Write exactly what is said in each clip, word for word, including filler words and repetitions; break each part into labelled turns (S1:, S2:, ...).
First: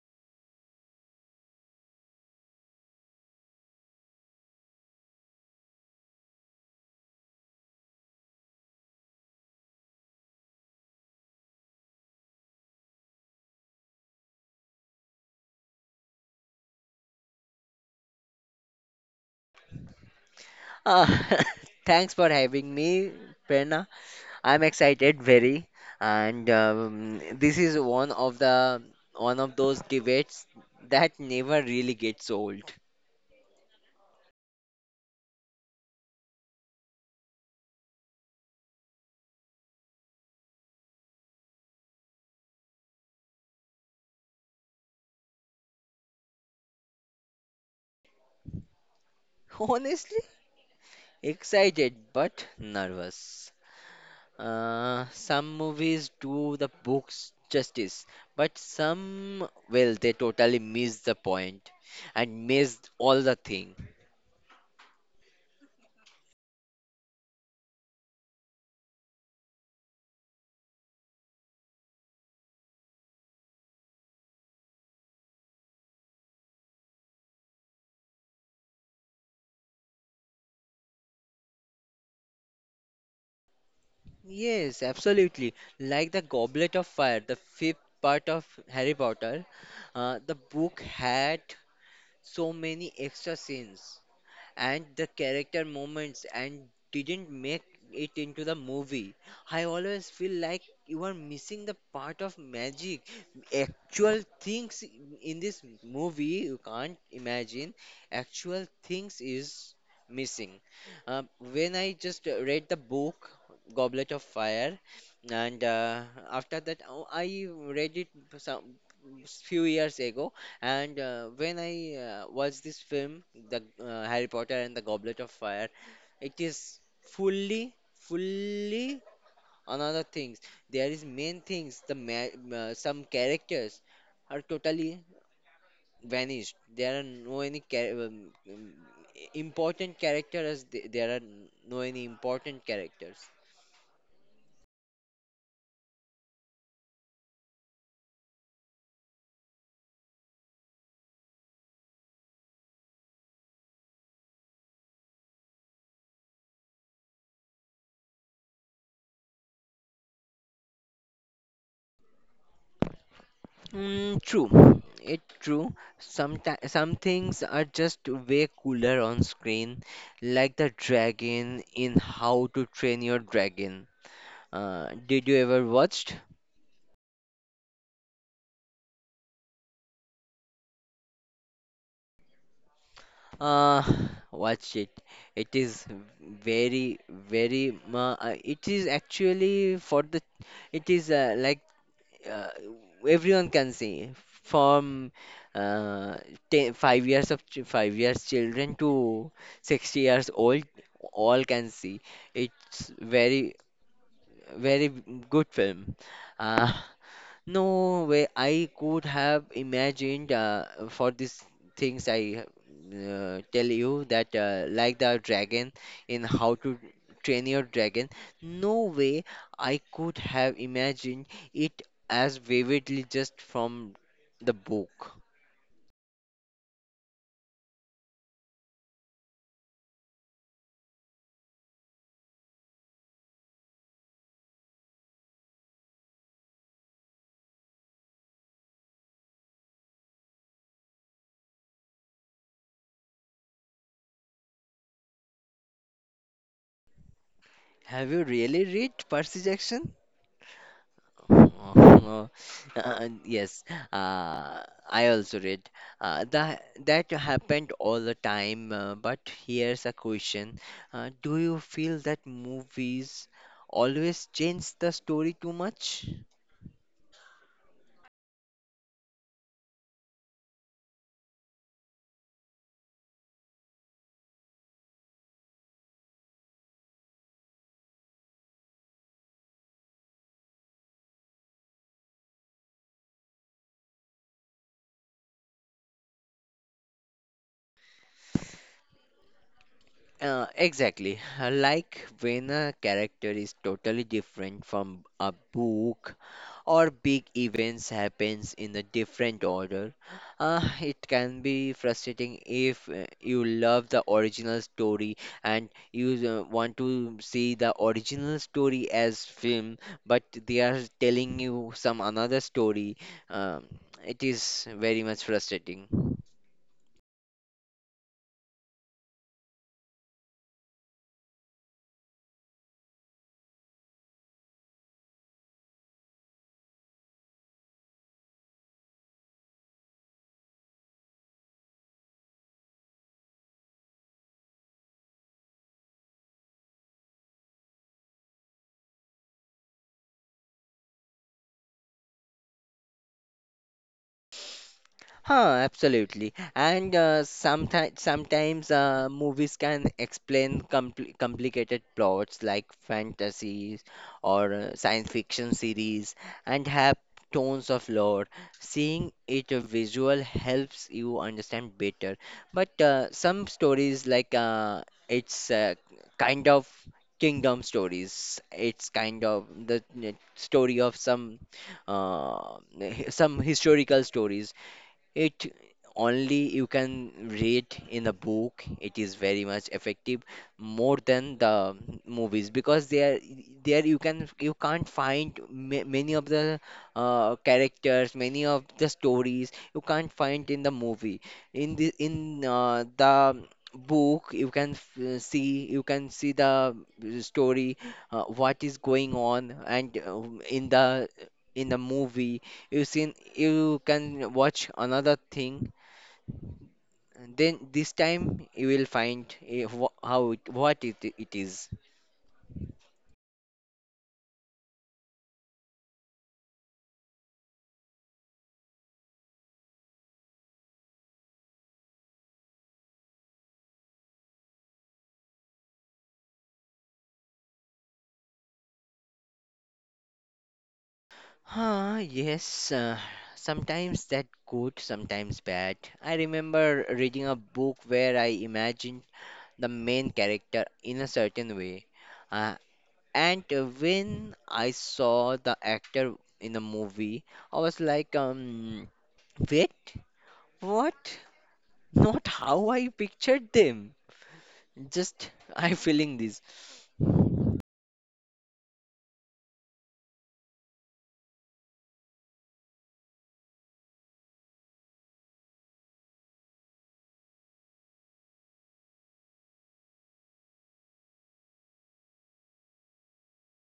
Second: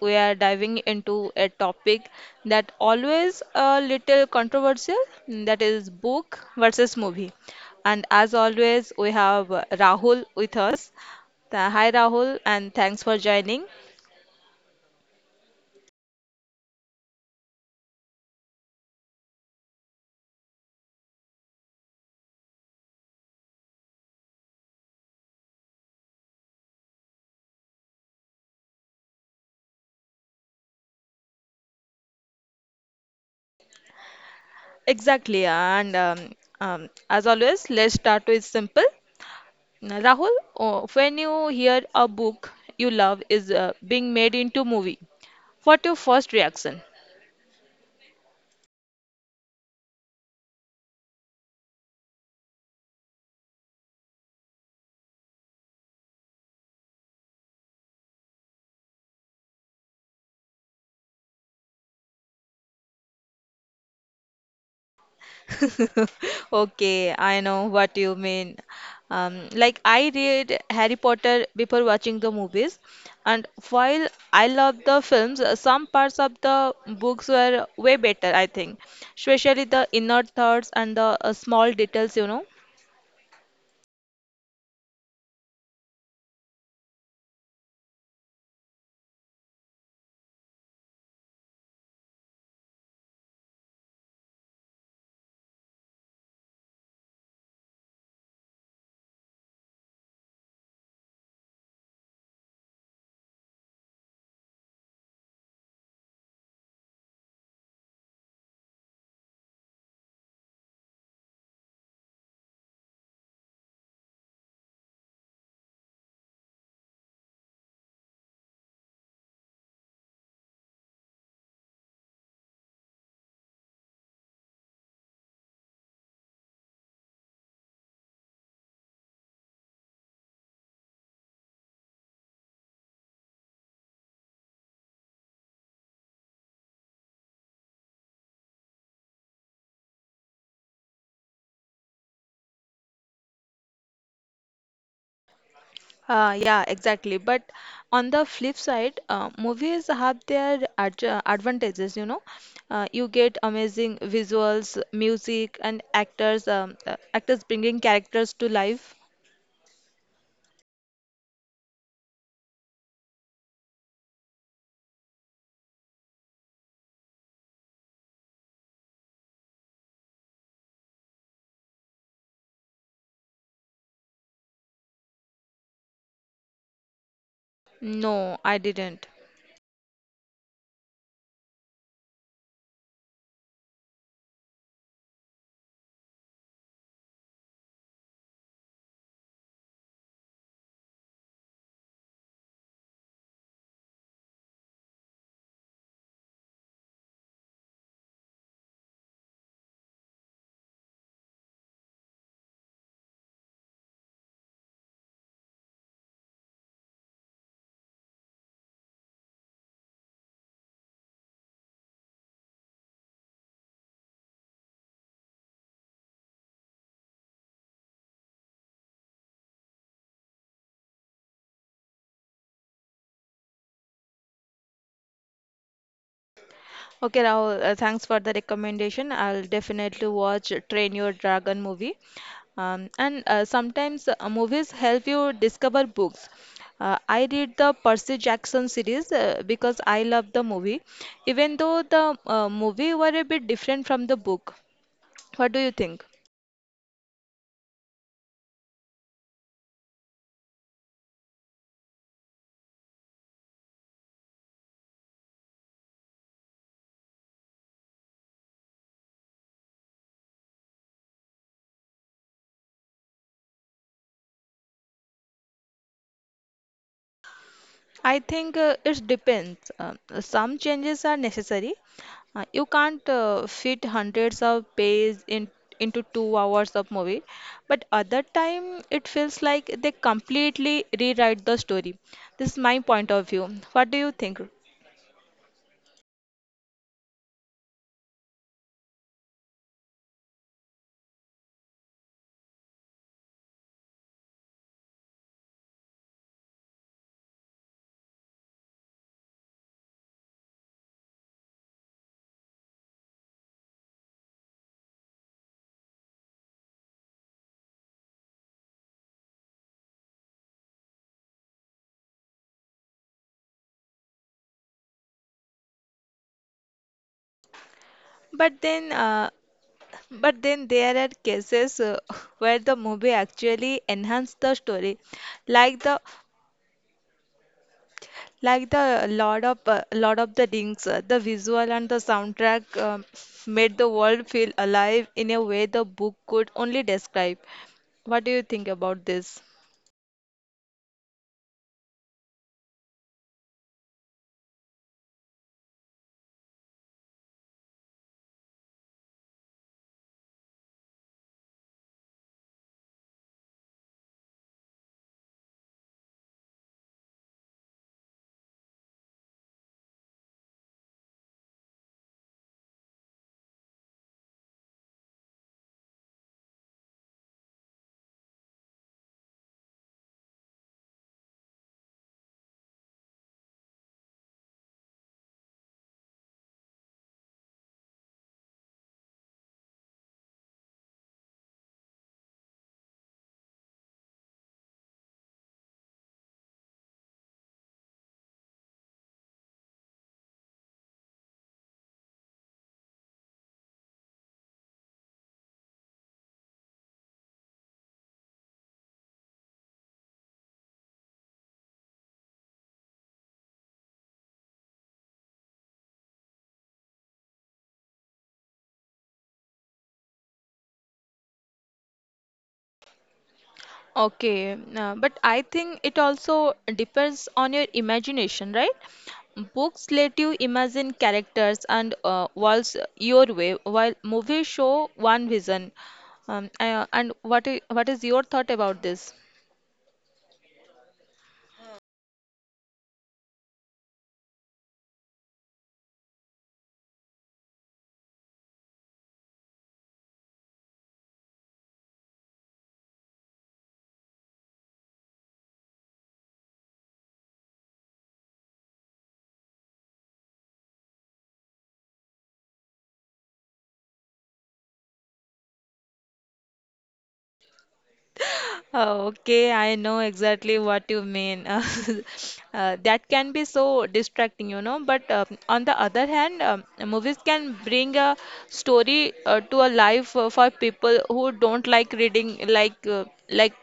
S1: we are diving into a topic that always a little controversial, mm, that is book versus movie. And as always, we have uh, Rahul with us. Th- Hi Rahul, and thanks for joining.
S2: Uh, thanks for having me, Prerna. I'm excited very, and um, this is one of the one of those debates that never really gets old.
S1: Exactly, and um, um, as always, let's start with simple. Now, Rahul, oh, when you hear a book you love is uh, being made into movie, what your first reaction?
S2: Honestly, excited but nervous. Uh, some movies do the books justice, but some, well, they totally miss the point and miss all the thing.
S1: Okay, I know what you mean. Um, like I read Harry Potter before watching the movies, and while I loved the films, uh, some parts of the books were way better, I think, especially the inner thoughts and the uh, small details, you know.
S2: Yes, absolutely. Like the Goblet of Fire, the fifth part of Harry Potter, uh, the book had so many extra scenes and the character moments and didn't make it into the movie. I always feel like you are missing the part of magic. Actual things in this movie you can't imagine. Actual things is missing. Uh, when I just uh, read the book Goblet of Fire, and uh, after that oh, I read it some few years ago and uh, when I uh, watch this film, the uh, Harry Potter and the Goblet of Fire, it is fully, fully another things. There is main things. The ma- uh, some characters are totally vanished. There are no any char- um, um, important characters. There are no any important characters.
S1: Uh, yeah, exactly. But on the flip side, uh, movies have their ad advantages, you know. Uh, you get amazing visuals, music, and actors, um, uh, actors bringing characters to life.
S2: Mm, true, it true. Sometimes some things are just way cooler on screen, like the dragon in How to Train Your Dragon. Uh, did you ever watched?
S1: No, I didn't.
S2: Uh, Watch it. It is very, very. Uh, uh, it is actually for the. It is uh, like uh, everyone can see from uh, ten, five years of ch- five years children to sixty years old all can see it's very very good film, uh, no way I could have imagined uh, for these things I uh, tell you that uh, like the dragon in How to Train Your Dragon, no way I could have imagined it as vividly just from the book.
S1: Okay, Rahul, uh, thanks for the recommendation. I'll definitely watch Train Your Dragon movie. Um, and uh, Sometimes uh, movies help you discover books. Uh, I read the Percy Jackson series uh, because I love the movie, even though the uh, movie were a bit different from the book. What do you think?
S2: Have you really read Percy Jackson? Uh, uh, yes, uh, I also read uh, that that happened all the time. Uh, but here's a question: uh, do you feel that movies always change the story too much?
S1: I think uh, it depends. Um, some changes are necessary. Uh, you can't uh, fit hundreds of pages in, into two hours of movie, but other time it feels like they completely rewrite the story. This is my point of view. What do you think?
S2: Uh, exactly. Like when a character is totally different from a book or big events happens in a different order, uh, it can be frustrating if uh, you love the original story and you uh, want to see the original story as film, but they are telling you some another story. Um, it is very much frustrating.
S1: But then, uh, but then there are cases uh, where the movie actually enhanced the story, like the Like the Lord of uh, Lord of the Rings, uh, the visual and the soundtrack um, made the world feel alive in a way the book could only describe. What do you think about this?
S2: Huh, absolutely. And uh, sometimes sometimes uh, movies can explain compl complicated plots like fantasies or uh, science fiction series and have tones of lore. Seeing it uh, visual helps you understand better. But uh, some stories like uh, it's uh, kind of kingdom stories. It's kind of the uh, story of some uh, hi- some historical stories, it only you can read in a book. It is very much effective more than the movies, because there there you can you can't find ma- many of the uh, characters, many of the stories you can't find in the movie. In the in uh, the book you can f- see you can see the story, uh, what is going on. And uh, in the in the movie you seen you can watch another thing, and then this time you will find if, wh- how it, what it, it is.
S1: Okay, uh, but I think it also depends on your imagination, right? Books let you imagine characters and uh, worlds your way, while movies show one vision. Um, uh, and what i- what is your thought about this?
S2: Ah, yes, uh, sometimes that good, sometimes bad. I remember reading a book where I imagined the main character in a certain way, uh, and uh, when I saw the actor in the movie I was like, um wait, what? Not how I pictured them. Just I feeling this.
S1: Okay, I know exactly what you mean. Uh, that can be so distracting, you know. But um on the other hand, um, movies can bring a story uh, to a life uh, for people who don't like reading, like uh, like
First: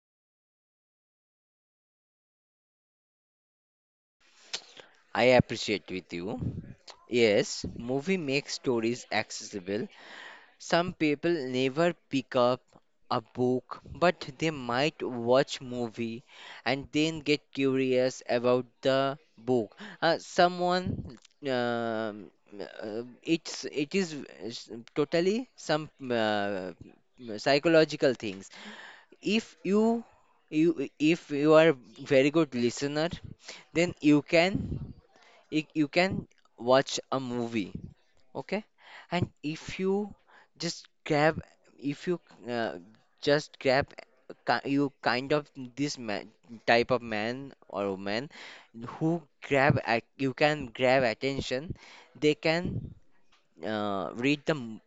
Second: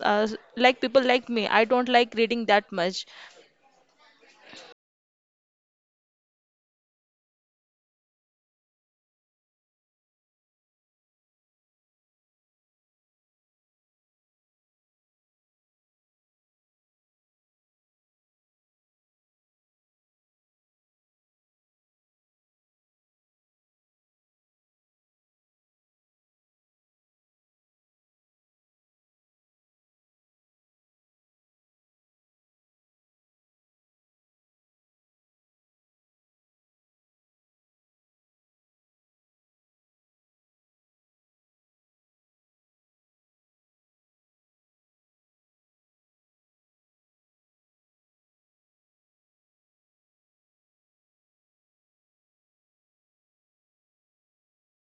S1: uh, like people like me. I don't like reading that much.
S2: I appreciate with you. Yes, movie makes stories accessible. Some people never pick up a book, but they might watch movie and then get curious about the book. Uh, someone um, uh, it's it is uh, s- totally some uh, psychological things. if you you if you are very good listener, then you can you, you can watch a movie. Okay. And if you just grab if you uh, just grab, ki- you kind of this man, type of man or woman who grab at, you can grab attention, they can uh, read the m-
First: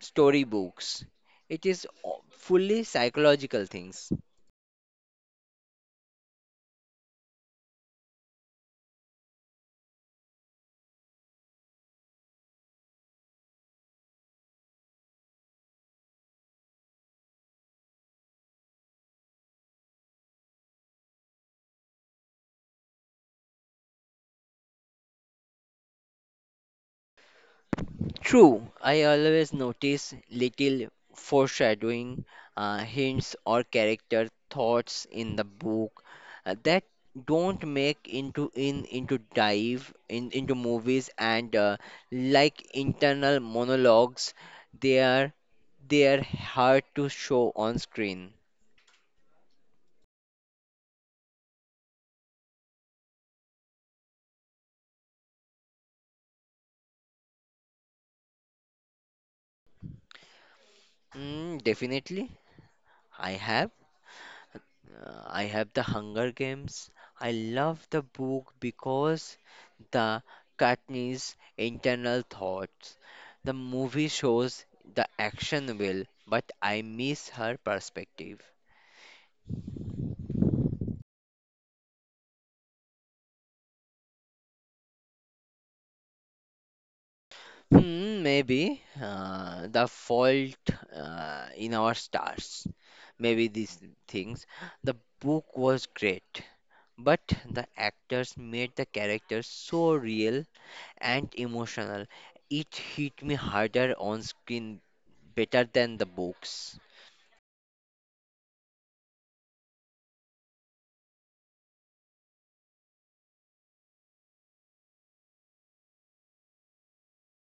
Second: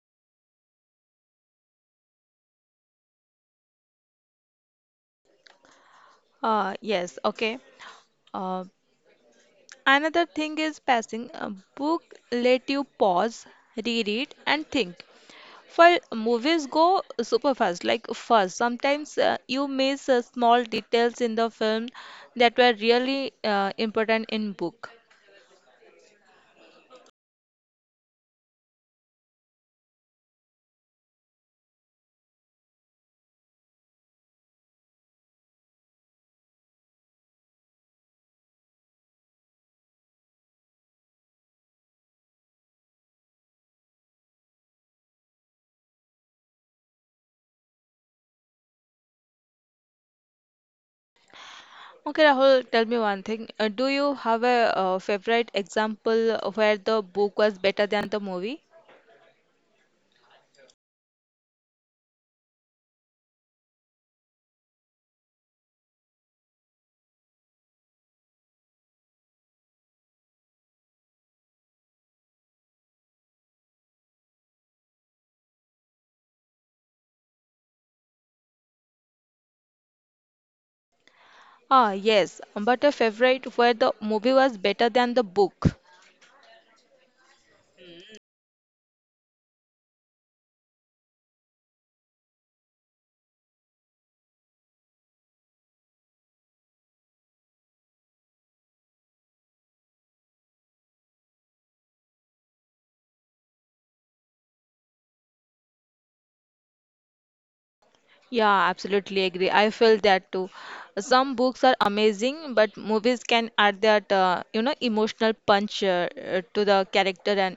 S2: storybooks. It is o- fully psychological things.
S1: Uh, yes, okay. Uh, Another thing is passing. A book let you pause, reread, and think. For movies go super fast, like fast. Sometimes uh, you miss uh, small details in the film that were really uh, important in book.
S2: True, I always notice little foreshadowing, uh, hints, or character thoughts in the book uh, that don't make into in into dive in into movies, and uh, like internal monologues, they are they are hard to show on screen.
S1: Okay, Rahul, tell me one thing. Uh, do you have a uh, favorite example where the book was better than the movie?
S2: Mm, definitely, I have. Uh, I have The Hunger Games. I love the book because the Katniss internal thoughts. The movie shows the action will, but I miss her perspective.
S1: Ah, yes, but a favorite where the movie was better than the book.
S2: Hmm, maybe uh, the fault uh, in our stars. Maybe these things. The book was great, but the actors made the characters so real and emotional. It hit me harder on screen, better than the books.
S1: Yeah, absolutely agree. I feel that too. Some books are amazing, but movies can add that uh, you know emotional punch uh, uh, to the character and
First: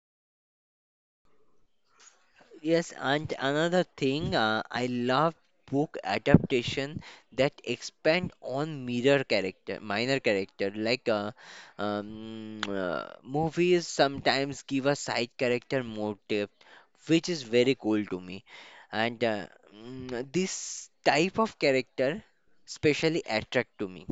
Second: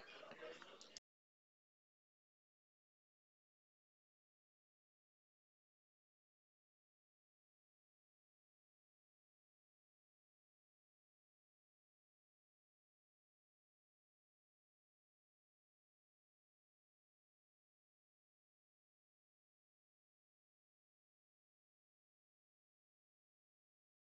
S2: Yes, and another thing, uh, I love book adaptation that expand on mirror character, minor character. Like uh, um, uh, movies sometimes give a side character more depth, which is very cool to me. And uh, mm, this type of character specially attract to me.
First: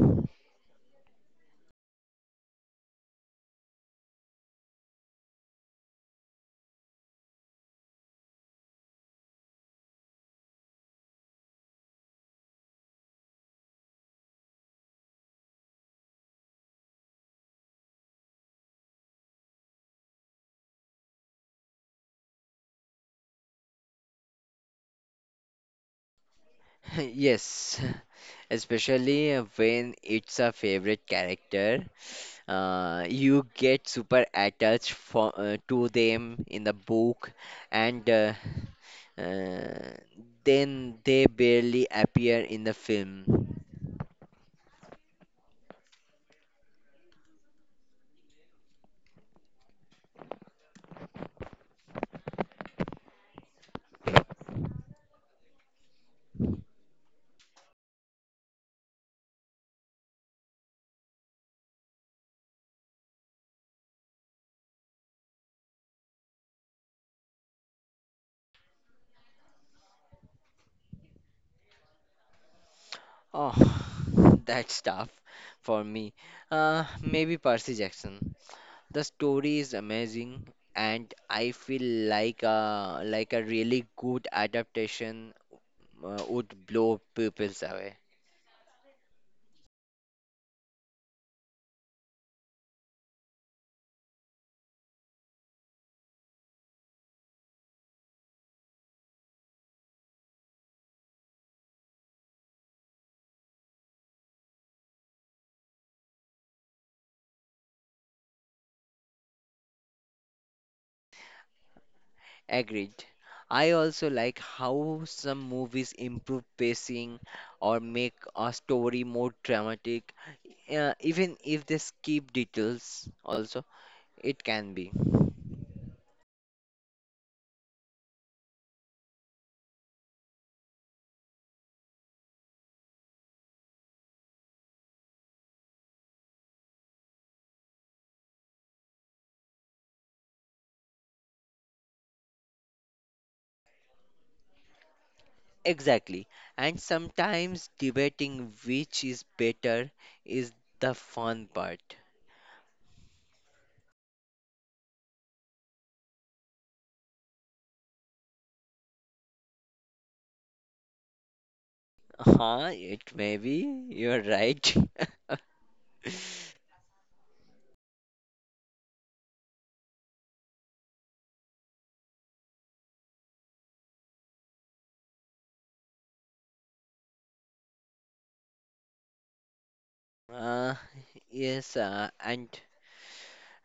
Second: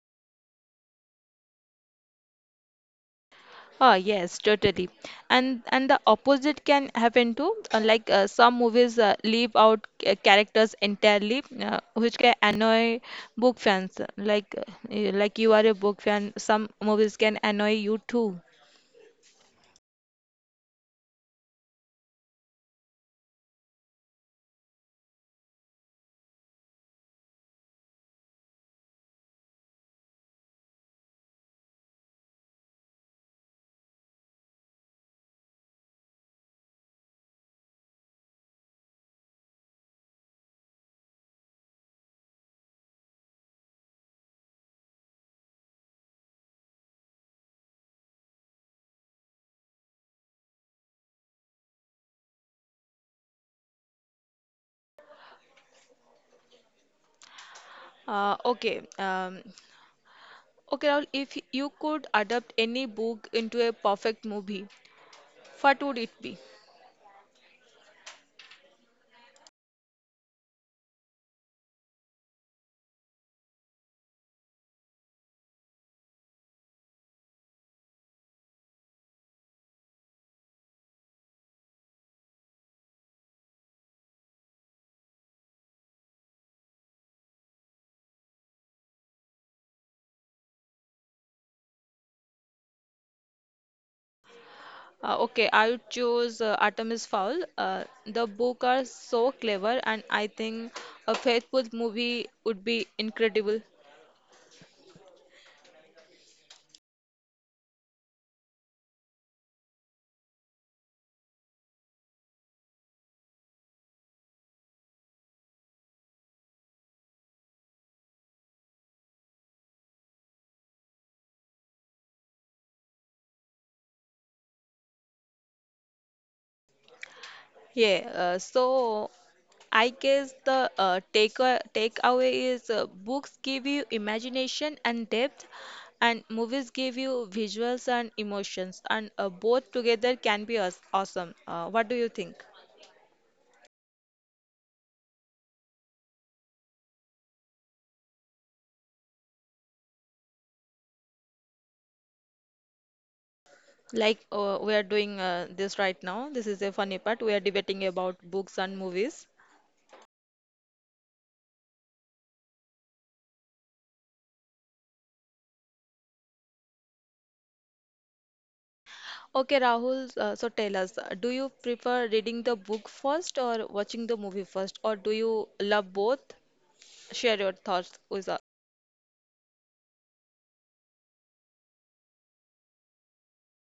S1: oh yes, totally. And and the opposite can happen too. Uh, like uh, some movies uh, leave out ca- characters entirely, uh, which can annoy book fans. Like uh, y- like you are a book fan, some movies can annoy you too.
S2: Yes, especially when it's a favorite character, uh, you get super attached for, uh, to them in the book, and uh, uh, then they barely appear in the film.
S1: Uh, okay. Um, Okay, Rahul, if you could adapt any book into a perfect movie, what would it be?
S2: Oh, that's tough for me. Uh, maybe Percy Jackson. The story is amazing, and I feel like a like a really good adaptation uh, would blow people's away.
S1: Uh, okay, I would choose uh, Artemis Fowl. Uh, the book are so clever, and I think a faithful movie would be incredible.
S2: Agreed. I also like how some movies improve pacing or make a story more dramatic, uh, even if they skip details, also, it can be.
S1: Yeah, uh, so I guess the uh, take uh, takeaway is uh, books give you imagination and depth, and movies give you visuals and emotions, and uh, both together can be aw- awesome. Uh, what do you think?
S2: Exactly. And sometimes debating which is better is the fun part.
S1: Like uh, we are doing uh, this right now. This is a funny part. We are debating about books and movies.
S2: Huh, it may be. You're right.
S1: Okay, Rahul, uh, so tell us, uh, do you prefer reading the book first or watching the movie first, or do you love both? Share your thoughts with us.
S2: Uh, yes, uh, and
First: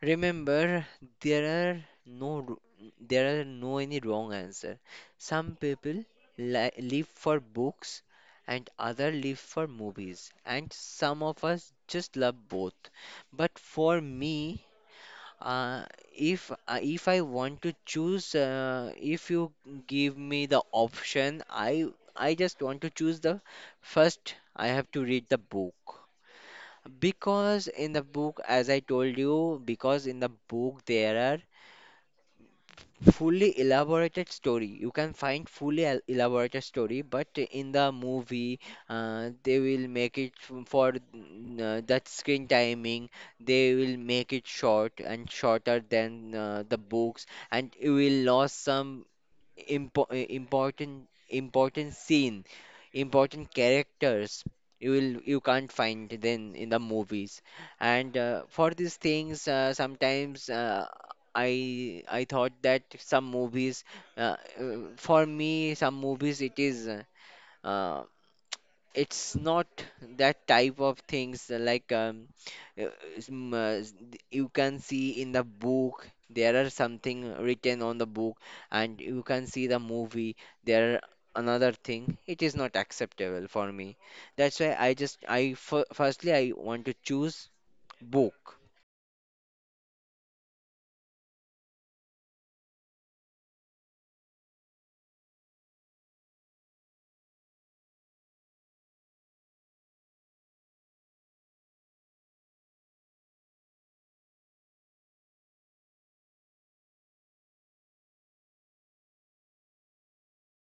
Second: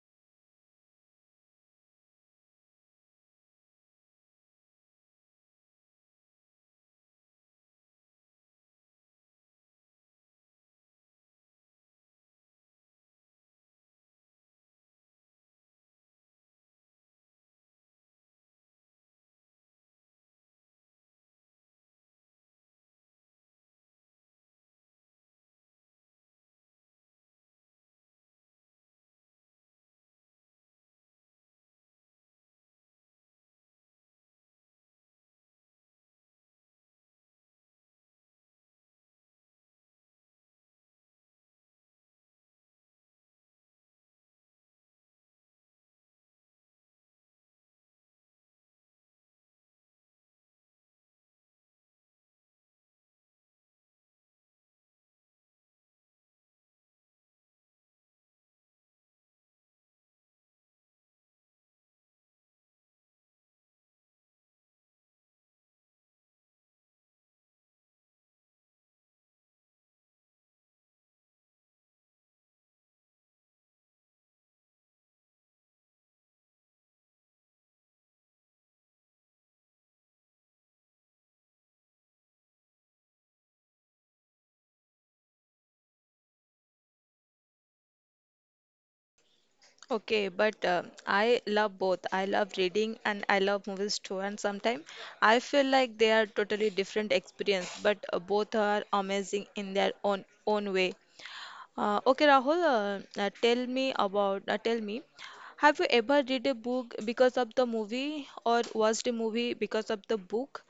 S2: remember, there are no ru- there are no any wrong answer. Some people li live for books and other live for movies, and some of us just love both. But for me, uh, if I- if I want to choose, uh, if you give me the option, I I just want to choose the first. I have to read the book. Because in the book, as I told you, because in the book there are fully elaborated story. You can find fully el- elaborated story, but in the movie, uh, they will make it f- for mm, uh, that screen timing. They will make it short and shorter than uh, the books, and you will lose some impo- uh, important important scene, important characters, you will you can't find then in the movies. And uh, for these things, uh, sometimes uh, I I thought that some movies uh, uh, for me some movies it is uh, it's not that type of things uh, like um, uh, s- m- uh, s- th- you can see in the book there are something written on the book, and you can see the movie, there are another thing. It is not acceptable for me. That's why I just I f- firstly I want to choose book.
S1: Okay, but uh, I love both. I love reading and I love movies too. And sometimes I feel like they are totally different experience, but uh, both are amazing in their own own way. Uh, okay, Rahul, uh, uh, tell me about, uh, Tell me, have you ever read a book because of the movie or watched a movie because of the book?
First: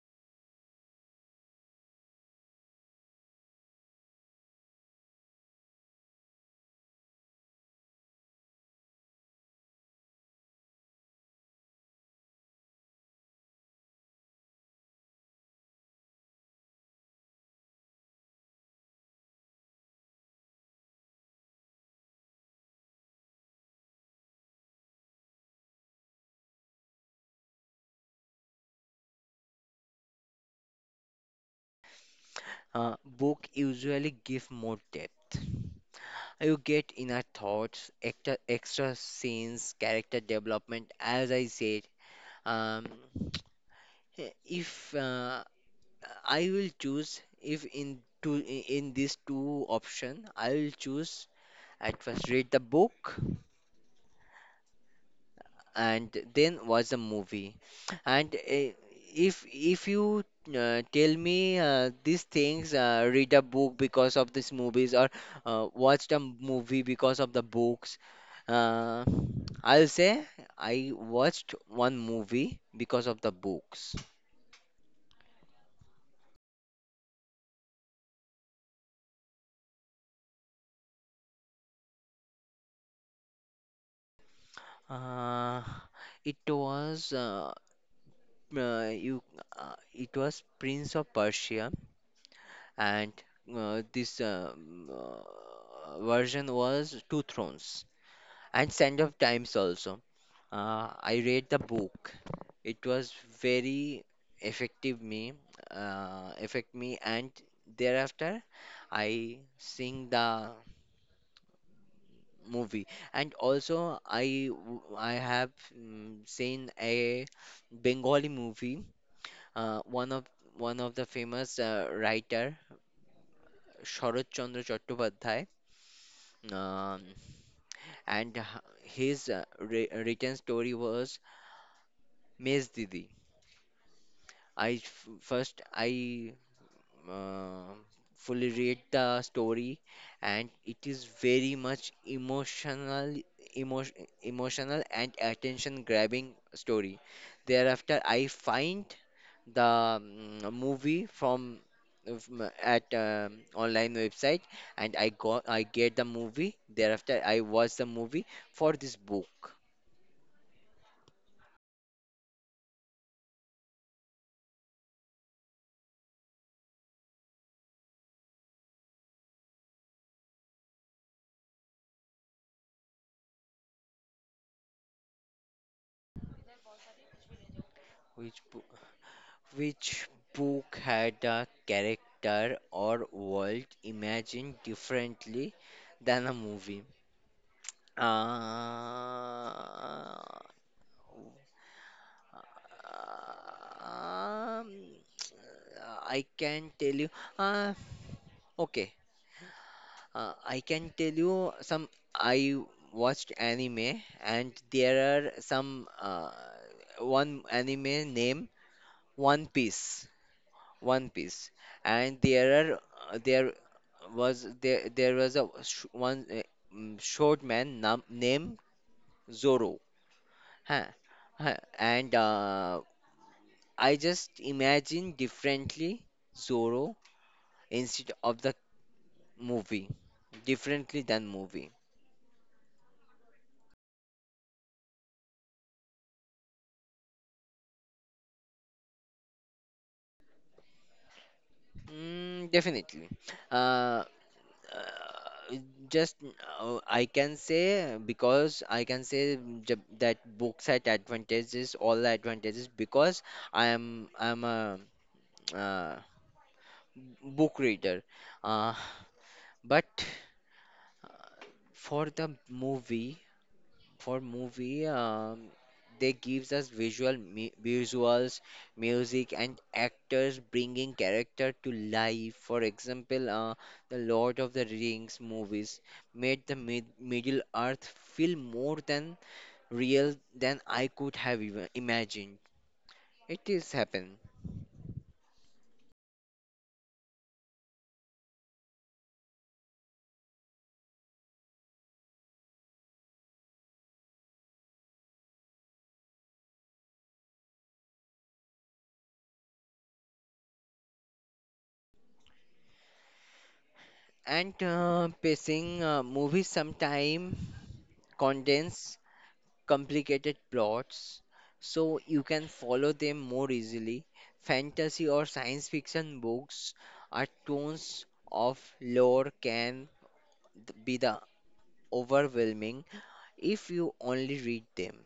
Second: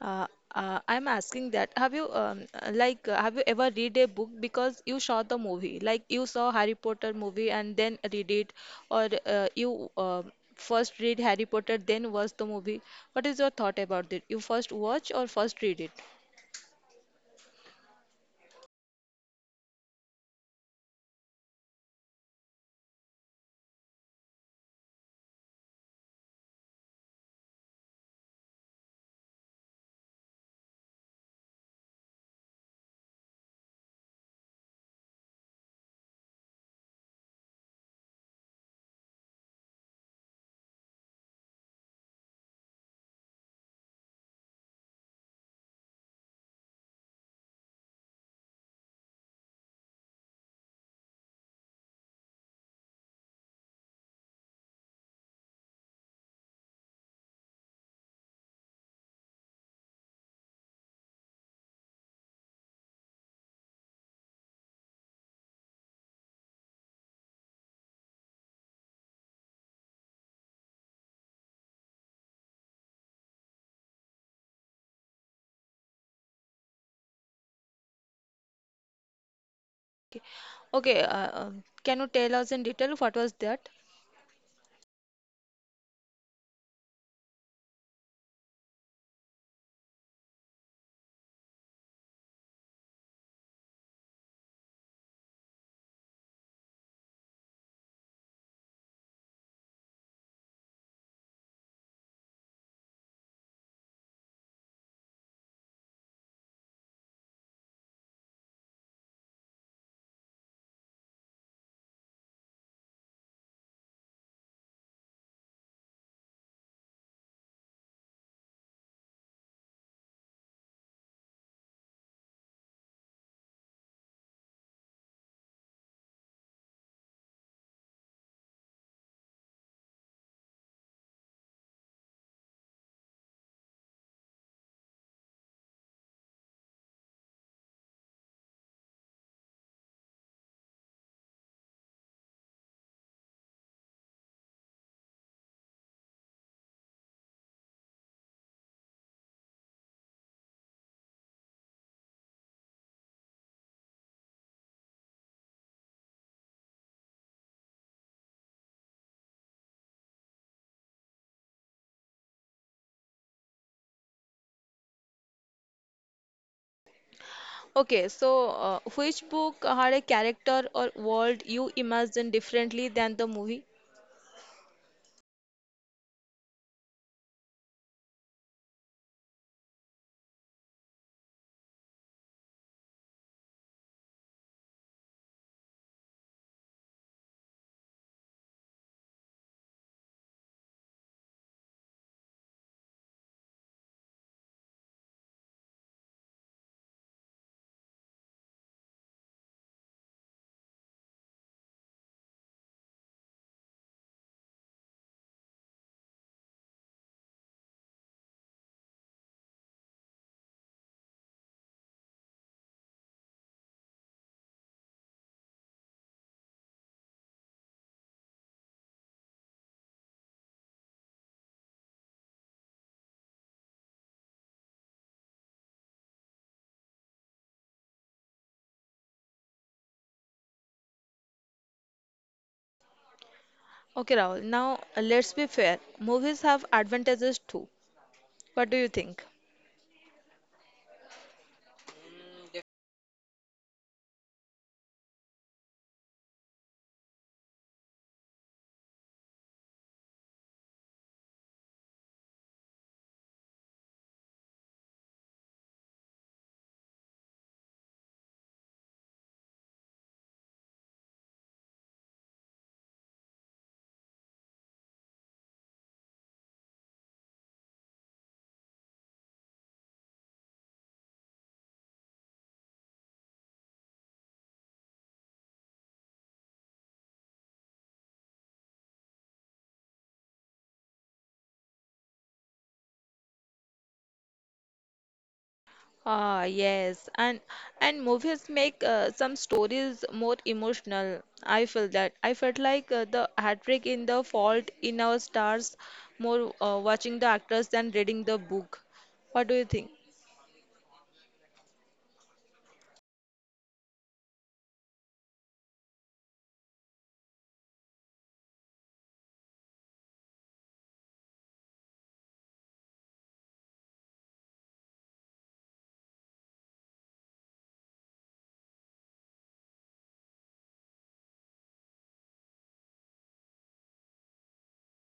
S1: Uh, uh, I'm asking that. Have you, um, uh, like, uh, have you ever read a book because you saw the movie? Like, you saw Harry Potter movie and then read it, or uh, you uh, first read Harry Potter, then watch the movie. What is your thought about it? You first watch or first read it?
S2: uh, Book usually give more depth, you get inner thoughts, extra, extra scenes, character development, as I said. Um, Eh, If uh, I will choose, if in two in these two option, I will choose at first read the book and then watch the movie. And uh, if if you uh, tell me uh, these things, uh, read a book because of these movies or uh, watch the movie because of the books, uh, I'll say I watched one movie because of the books.
S1: Okay, okay, uh, um, can you tell us in detail what was that?
S2: Uh, it was uh, uh, you uh, it was Prince of Persia, and uh, this um, uh, version was Two Thrones and Sand of Times also. Uh, I read the book. It was very effective me, uh, affect me, and thereafter I sing the movie. And also I w- I have mm, seen a Bengali movie. Uh, one of One of the famous uh, writer, Sharotchandra Chattopadhyay, um, and h- his uh, wri- written story was Mes Didi. I f- first I uh, fully read the story, and it is very much emotional, emotion, emotional and attention grabbing story. Thereafter, I find the mm, movie from from at um, online website, and I got I get the movie. Thereafter I watch the movie for this book.
S1: Okay, so uh, which book had a character or world you imagined differently than the movie?
S2: Which book which book had a character or world imagined differently than a movie? uh, um, I can tell you. uh, okay. Uh, I can tell you some. I watched anime, and there are some, uh, one anime name One Piece. One Piece, and there are uh, there was there there was a sh one uh, mm, short man nam named Zoro. Huh. Huh. And uh, I just imagine differently Zoro instead of the movie, differently than movie.
S1: Okay, Rahul, now uh, let's be fair. Movies have advantages too. What do you think?
S2: Mm, definitely. Uh, uh, just uh, I can say, because I can say j- that books had advantages, all the advantages, because I am I'm a uh, book reader. Uh, but for the movie. For movie, um, they gives us visual mu- visuals, music and actors bringing character to life. For example, uh, the Lord of the Rings movies made the mid- Middle Earth feel more than real than I could have even imagined. It is happen.
S1: Ah, yes, and and movies make uh, some stories more emotional. I feel that. I felt like uh, the heartbreak in The Fault in Our Stars more uh, watching the actors than reading the book. What do you think?
S2: And uh, pacing, uh, movies sometime condense complicated plots so you can follow them more easily. Fantasy or science fiction books are tons of lore can th- be the overwhelming if you only read them.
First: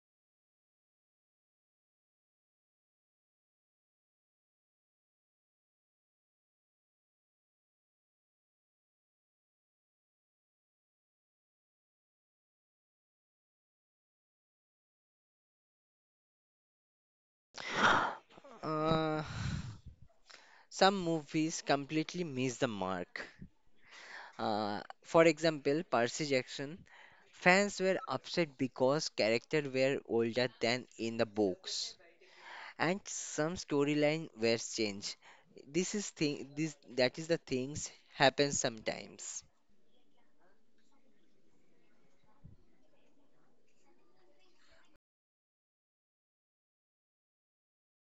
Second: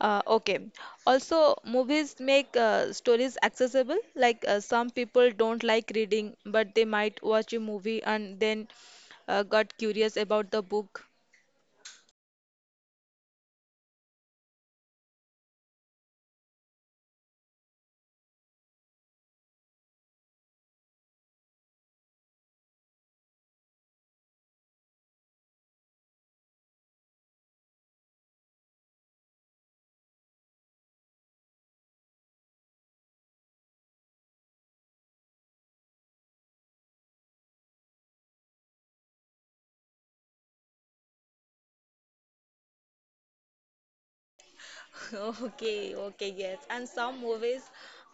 S1: Uh, okay. Also, movies make uh, stories accessible. Like uh, some people don't like reading, but they might watch a movie and then uh, got curious about the book.
S2: Uh, some movies completely miss the mark. Uh, for example, Percy Jackson. Fans were upset because characters were older than in the books. And some storyline were changed. This is thing this that is the things happen sometimes.
S1: Okay, okay, yes. And some movies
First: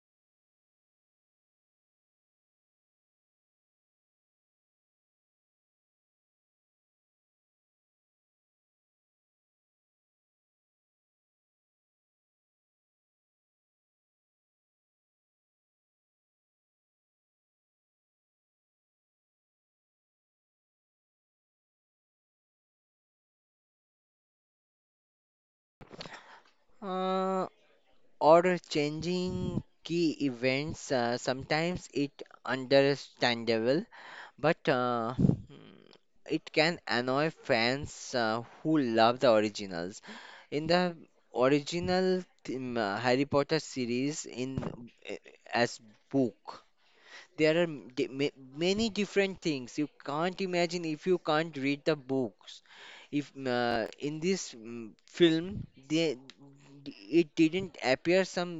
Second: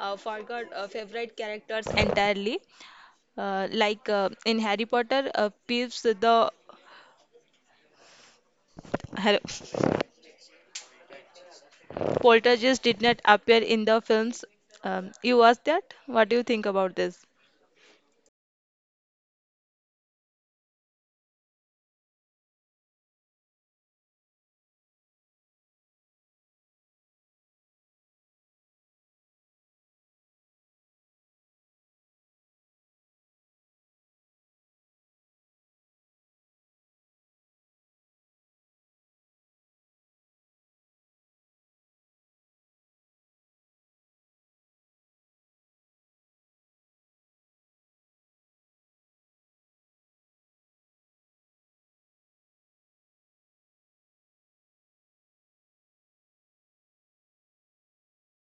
S1: uh, forgot uh, favorite characters entirely. Uh, like uh, in Harry Potter, uh, Peeves the Har- poltergeist did not appear in the films. Um, you asked that? What do you think about this?
S2: Uh, or changing key events, uh, sometimes it understandable, but uh, hmm, it can annoy fans uh, who love the originals. In the original theme, uh, Harry Potter series in eh, as book, there are m- di- ma- many different things you can't imagine if you can't read the books. If uh, in this mm, film, they, it didn't appear, some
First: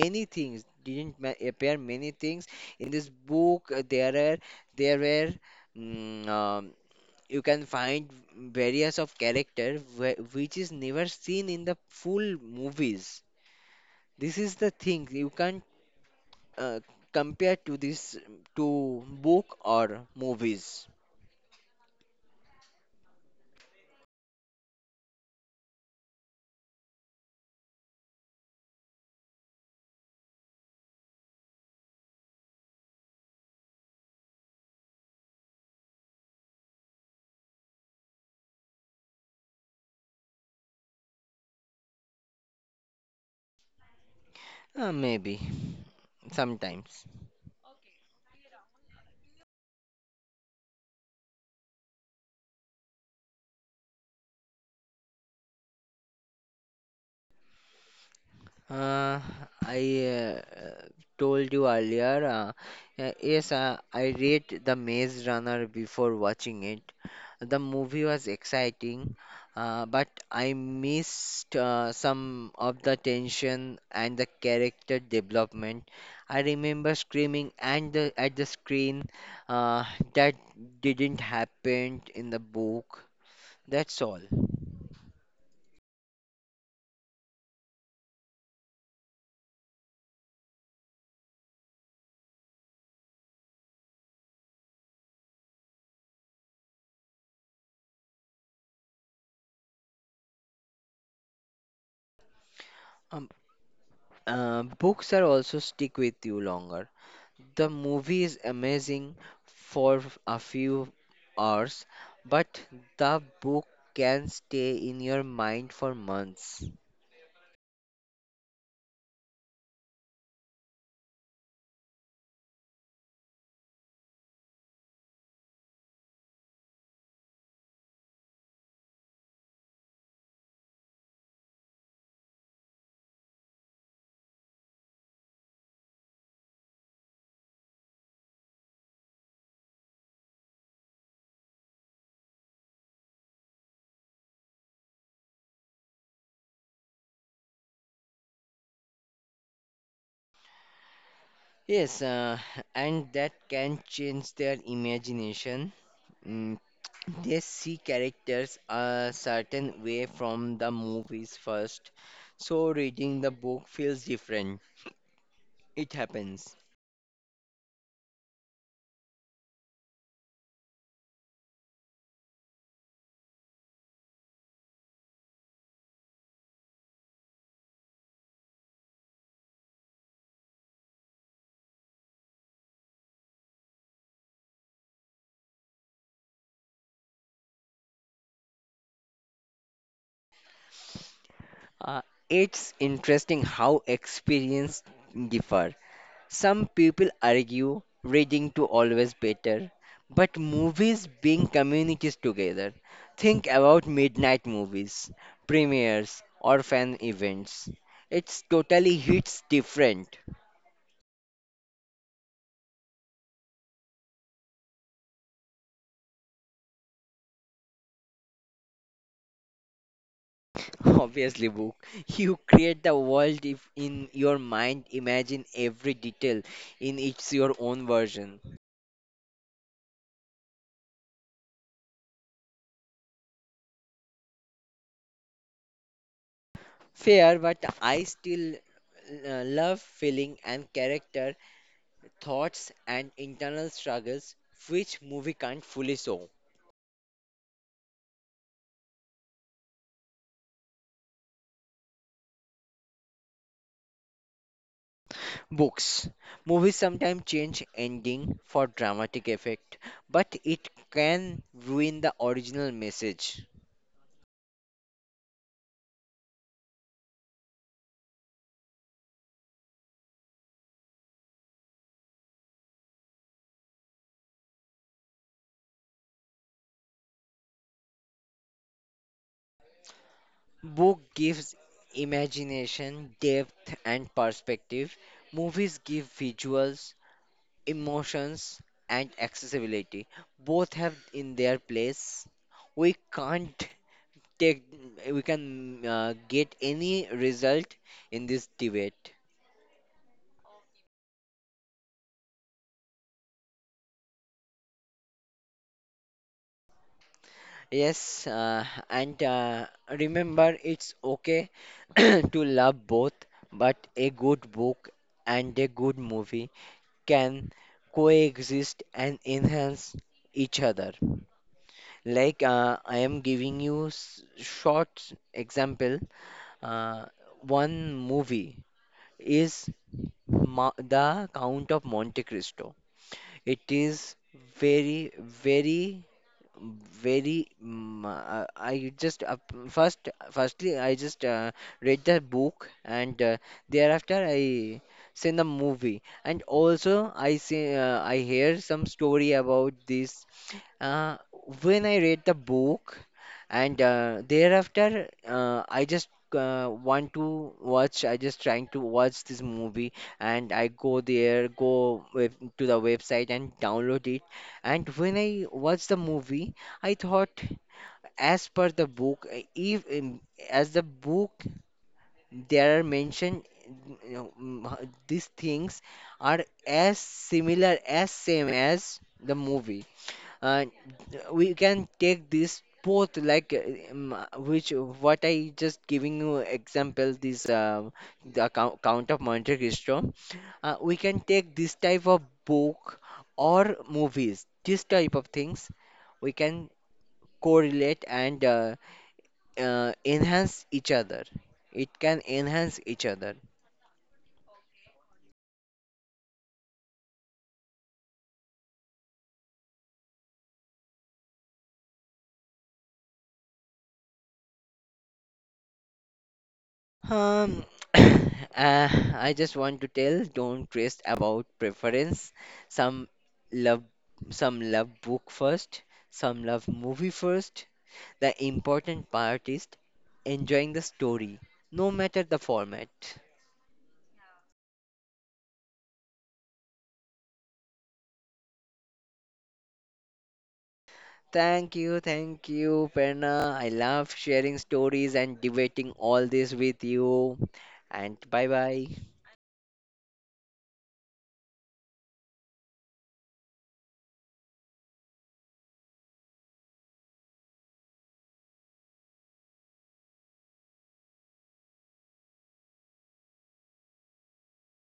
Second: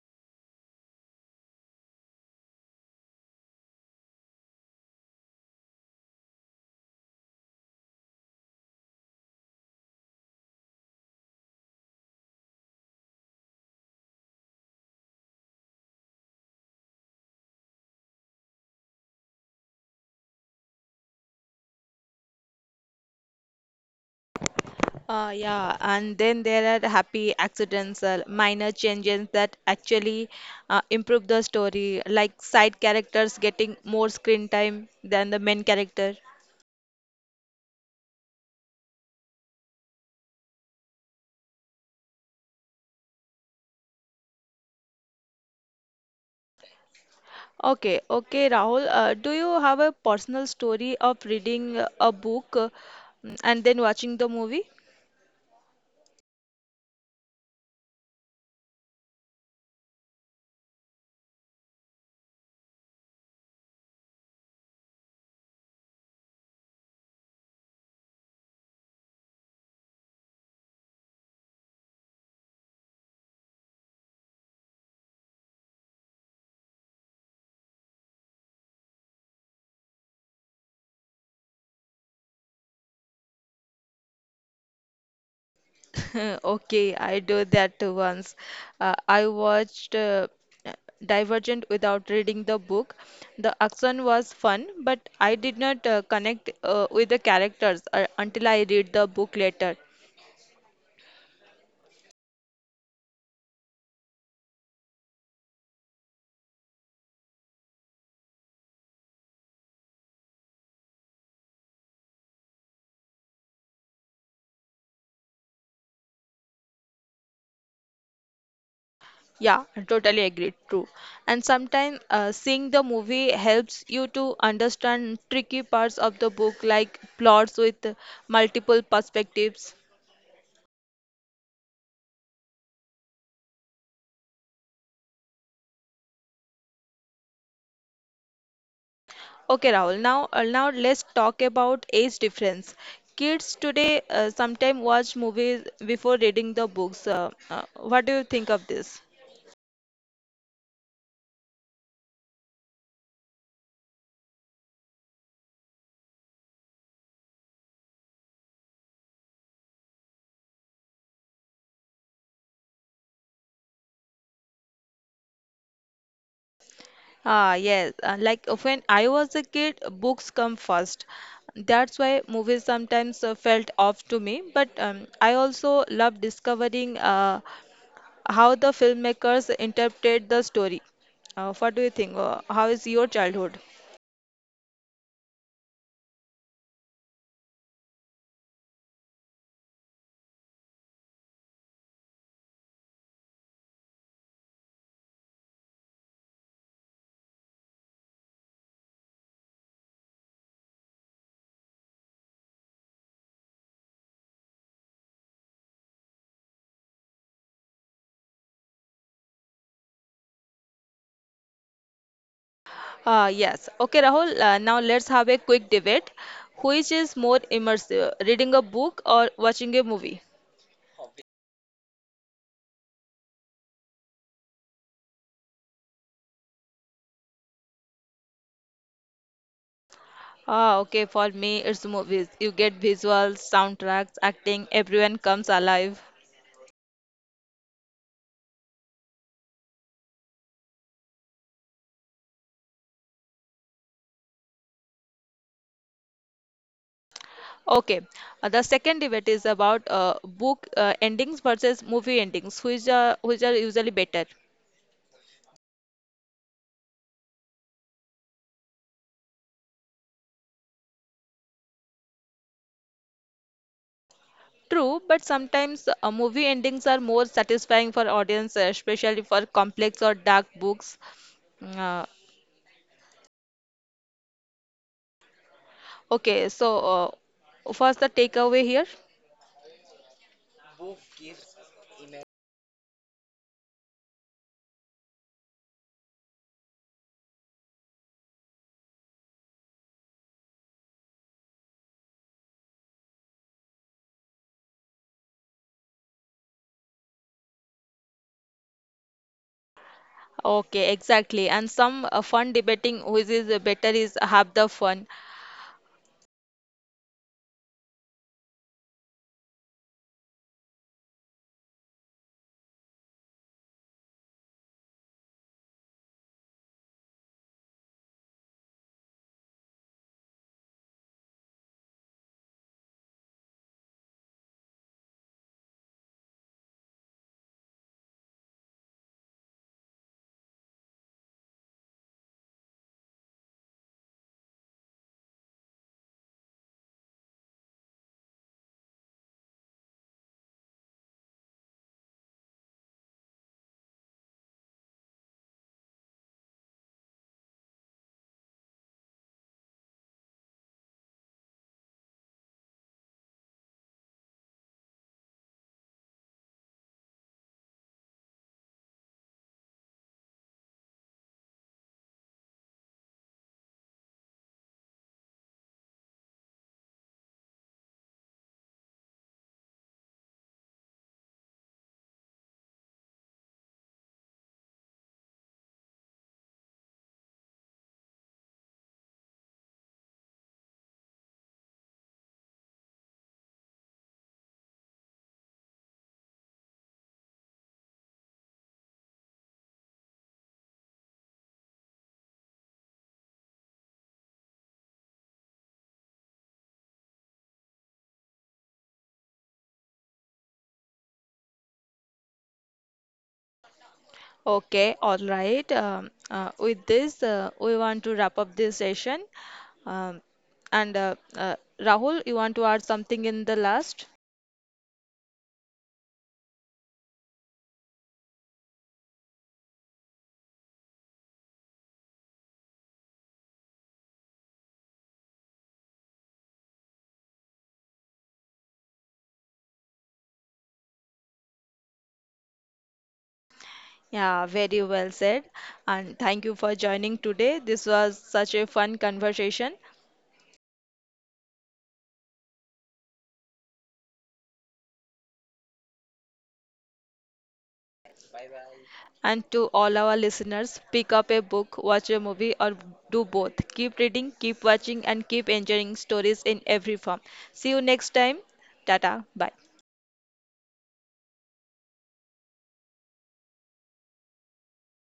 S2: many things didn't ma- appear, many things in this book. uh, There are, there were, mm, um, you can find various of character wh- which is never seen in the full movies. This is the thing you can't uh, compared to this, to book or movies?
S1: Uh, yeah, and then there are happy accidents, uh, minor changes that actually uh, improve the story, like side characters getting more screen time than the main character.
S2: Uh, maybe sometimes.
S1: Okay, okay, Rahul, uh, do you have a personal story of reading uh, a book uh, and then watching the movie?
S2: Uh, I, uh, told you earlier. Uh, uh, yes, uh, I read The Maze Runner before watching it. The movie was exciting, uh, but I missed uh, some of the tension and the character development. I remember screaming and the, at the screen, uh, that didn't happen in the book. That's all.
S1: Okay, I do that too once. Uh, I watched uh, Divergent without reading the book. The action was fun, but I did not uh, connect uh, with the characters uh, until I read the book later.
S2: Uh, books are also stick with you longer. The movie is amazing for f- a few hours, but the book can stay in your mind for months.
S1: Yeah, I totally agree. True. And sometimes uh, seeing the movie helps you to understand tricky parts of the book, like plots with multiple perspectives. Okay, Rahul. Now, uh, now let's talk about age difference. Kids today uh, sometimes watch movies before reading the books. Uh, uh, what do you think of this?
S2: Yes, uh, and that can change their imagination. Mm, they see characters a certain way from the movies first, so reading the book feels different. It happens.
S1: Ah, yes. Uh, like uh, when I was a kid, books come first. That's why movies sometimes uh, felt off to me. But um, I also love discovering uh, how the filmmakers interpret the story. Uh, what do you think? Uh, how is your childhood?
S2: Uh, it's interesting how experience differ. Some people argue reading to always better, but movies bring communities together. Think about midnight movies, premieres, or fan events. It's totally hits different.
S1: Uh, yes. Okay, Rahul, uh, now let's have a quick debate. Which is more immersive, reading a book or watching a movie?
S2: Obviously, book. You create the world if in your mind, imagine every detail in it's your own version.
S1: Ah, okay, for me, it's movies. You get visuals, soundtracks, acting, everyone comes alive.
S2: Fair, but I still uh, love feeling and character, thoughts and internal struggles which movie can't fully show.
S1: Okay, uh, the second debate is about uh, book uh, endings versus movie endings, which are, which are usually better.
S2: Books. Movies sometimes change ending for dramatic effect, but it can ruin the original message.
S1: True, but sometimes uh, movie endings are more satisfying for audience, uh, especially for complex or dark books. Mm, Uh, Okay, so uh, first the takeaway here.
S2: Book gives imagination, depth and perspective. Movies give visuals, emotions and accessibility. Both have in their place, we can't take, we can uh, get any result in this debate.
S1: Okay, exactly. And some uh, fun debating which is uh, better is have the fun.
S2: Yes, uh, and uh, remember it's okay to love both, but a good book and a good movie can coexist and enhance each other. Like uh, I am giving you s- short example. Uh, one movie is Ma The Count of Monte Cristo. It is very, very, very, mm, uh, I just, uh, first firstly I just, uh, read the book, and uh, thereafter I seen the movie, and also I see, uh, I hear some story about this. Uh, when I read the book, and uh, thereafter, uh, I just, uh, want to watch I just trying to watch this movie, and I go there, go web, to the website and download it. And when I watched the movie, I thought, as per the book, uh, if um, as the book there are mentioned, you know, mm, h- these things are as similar as same as the movie. uh, we can take this both, like, uh, um, which what I just giving you example, this, uh, the account, Count of Monte Cristo, uh, we can take this type of book or movies, this type of things we can correlate and, uh, uh, enhance each other, it can enhance each other.
S1: Okay, all right. Um, uh, with this, uh, we want to wrap up this session. Um, and uh, uh, Rahul, you want to add something in the last?
S2: Um, uh, I just want to tell don't trust about preference. Some love, some love book first, some love movie first. The important part is enjoying the story, no matter the format.
S1: Yeah, very well said. And thank you for joining today. This was such a fun conversation.
S2: Thank you, thank you, Perna. I love sharing stories and debating all this with you. And bye bye.
S1: And to all our listeners, pick up a book, watch a movie, or do both. Keep reading, keep watching, and keep enjoying stories in every form. See you next time. Tata. Bye.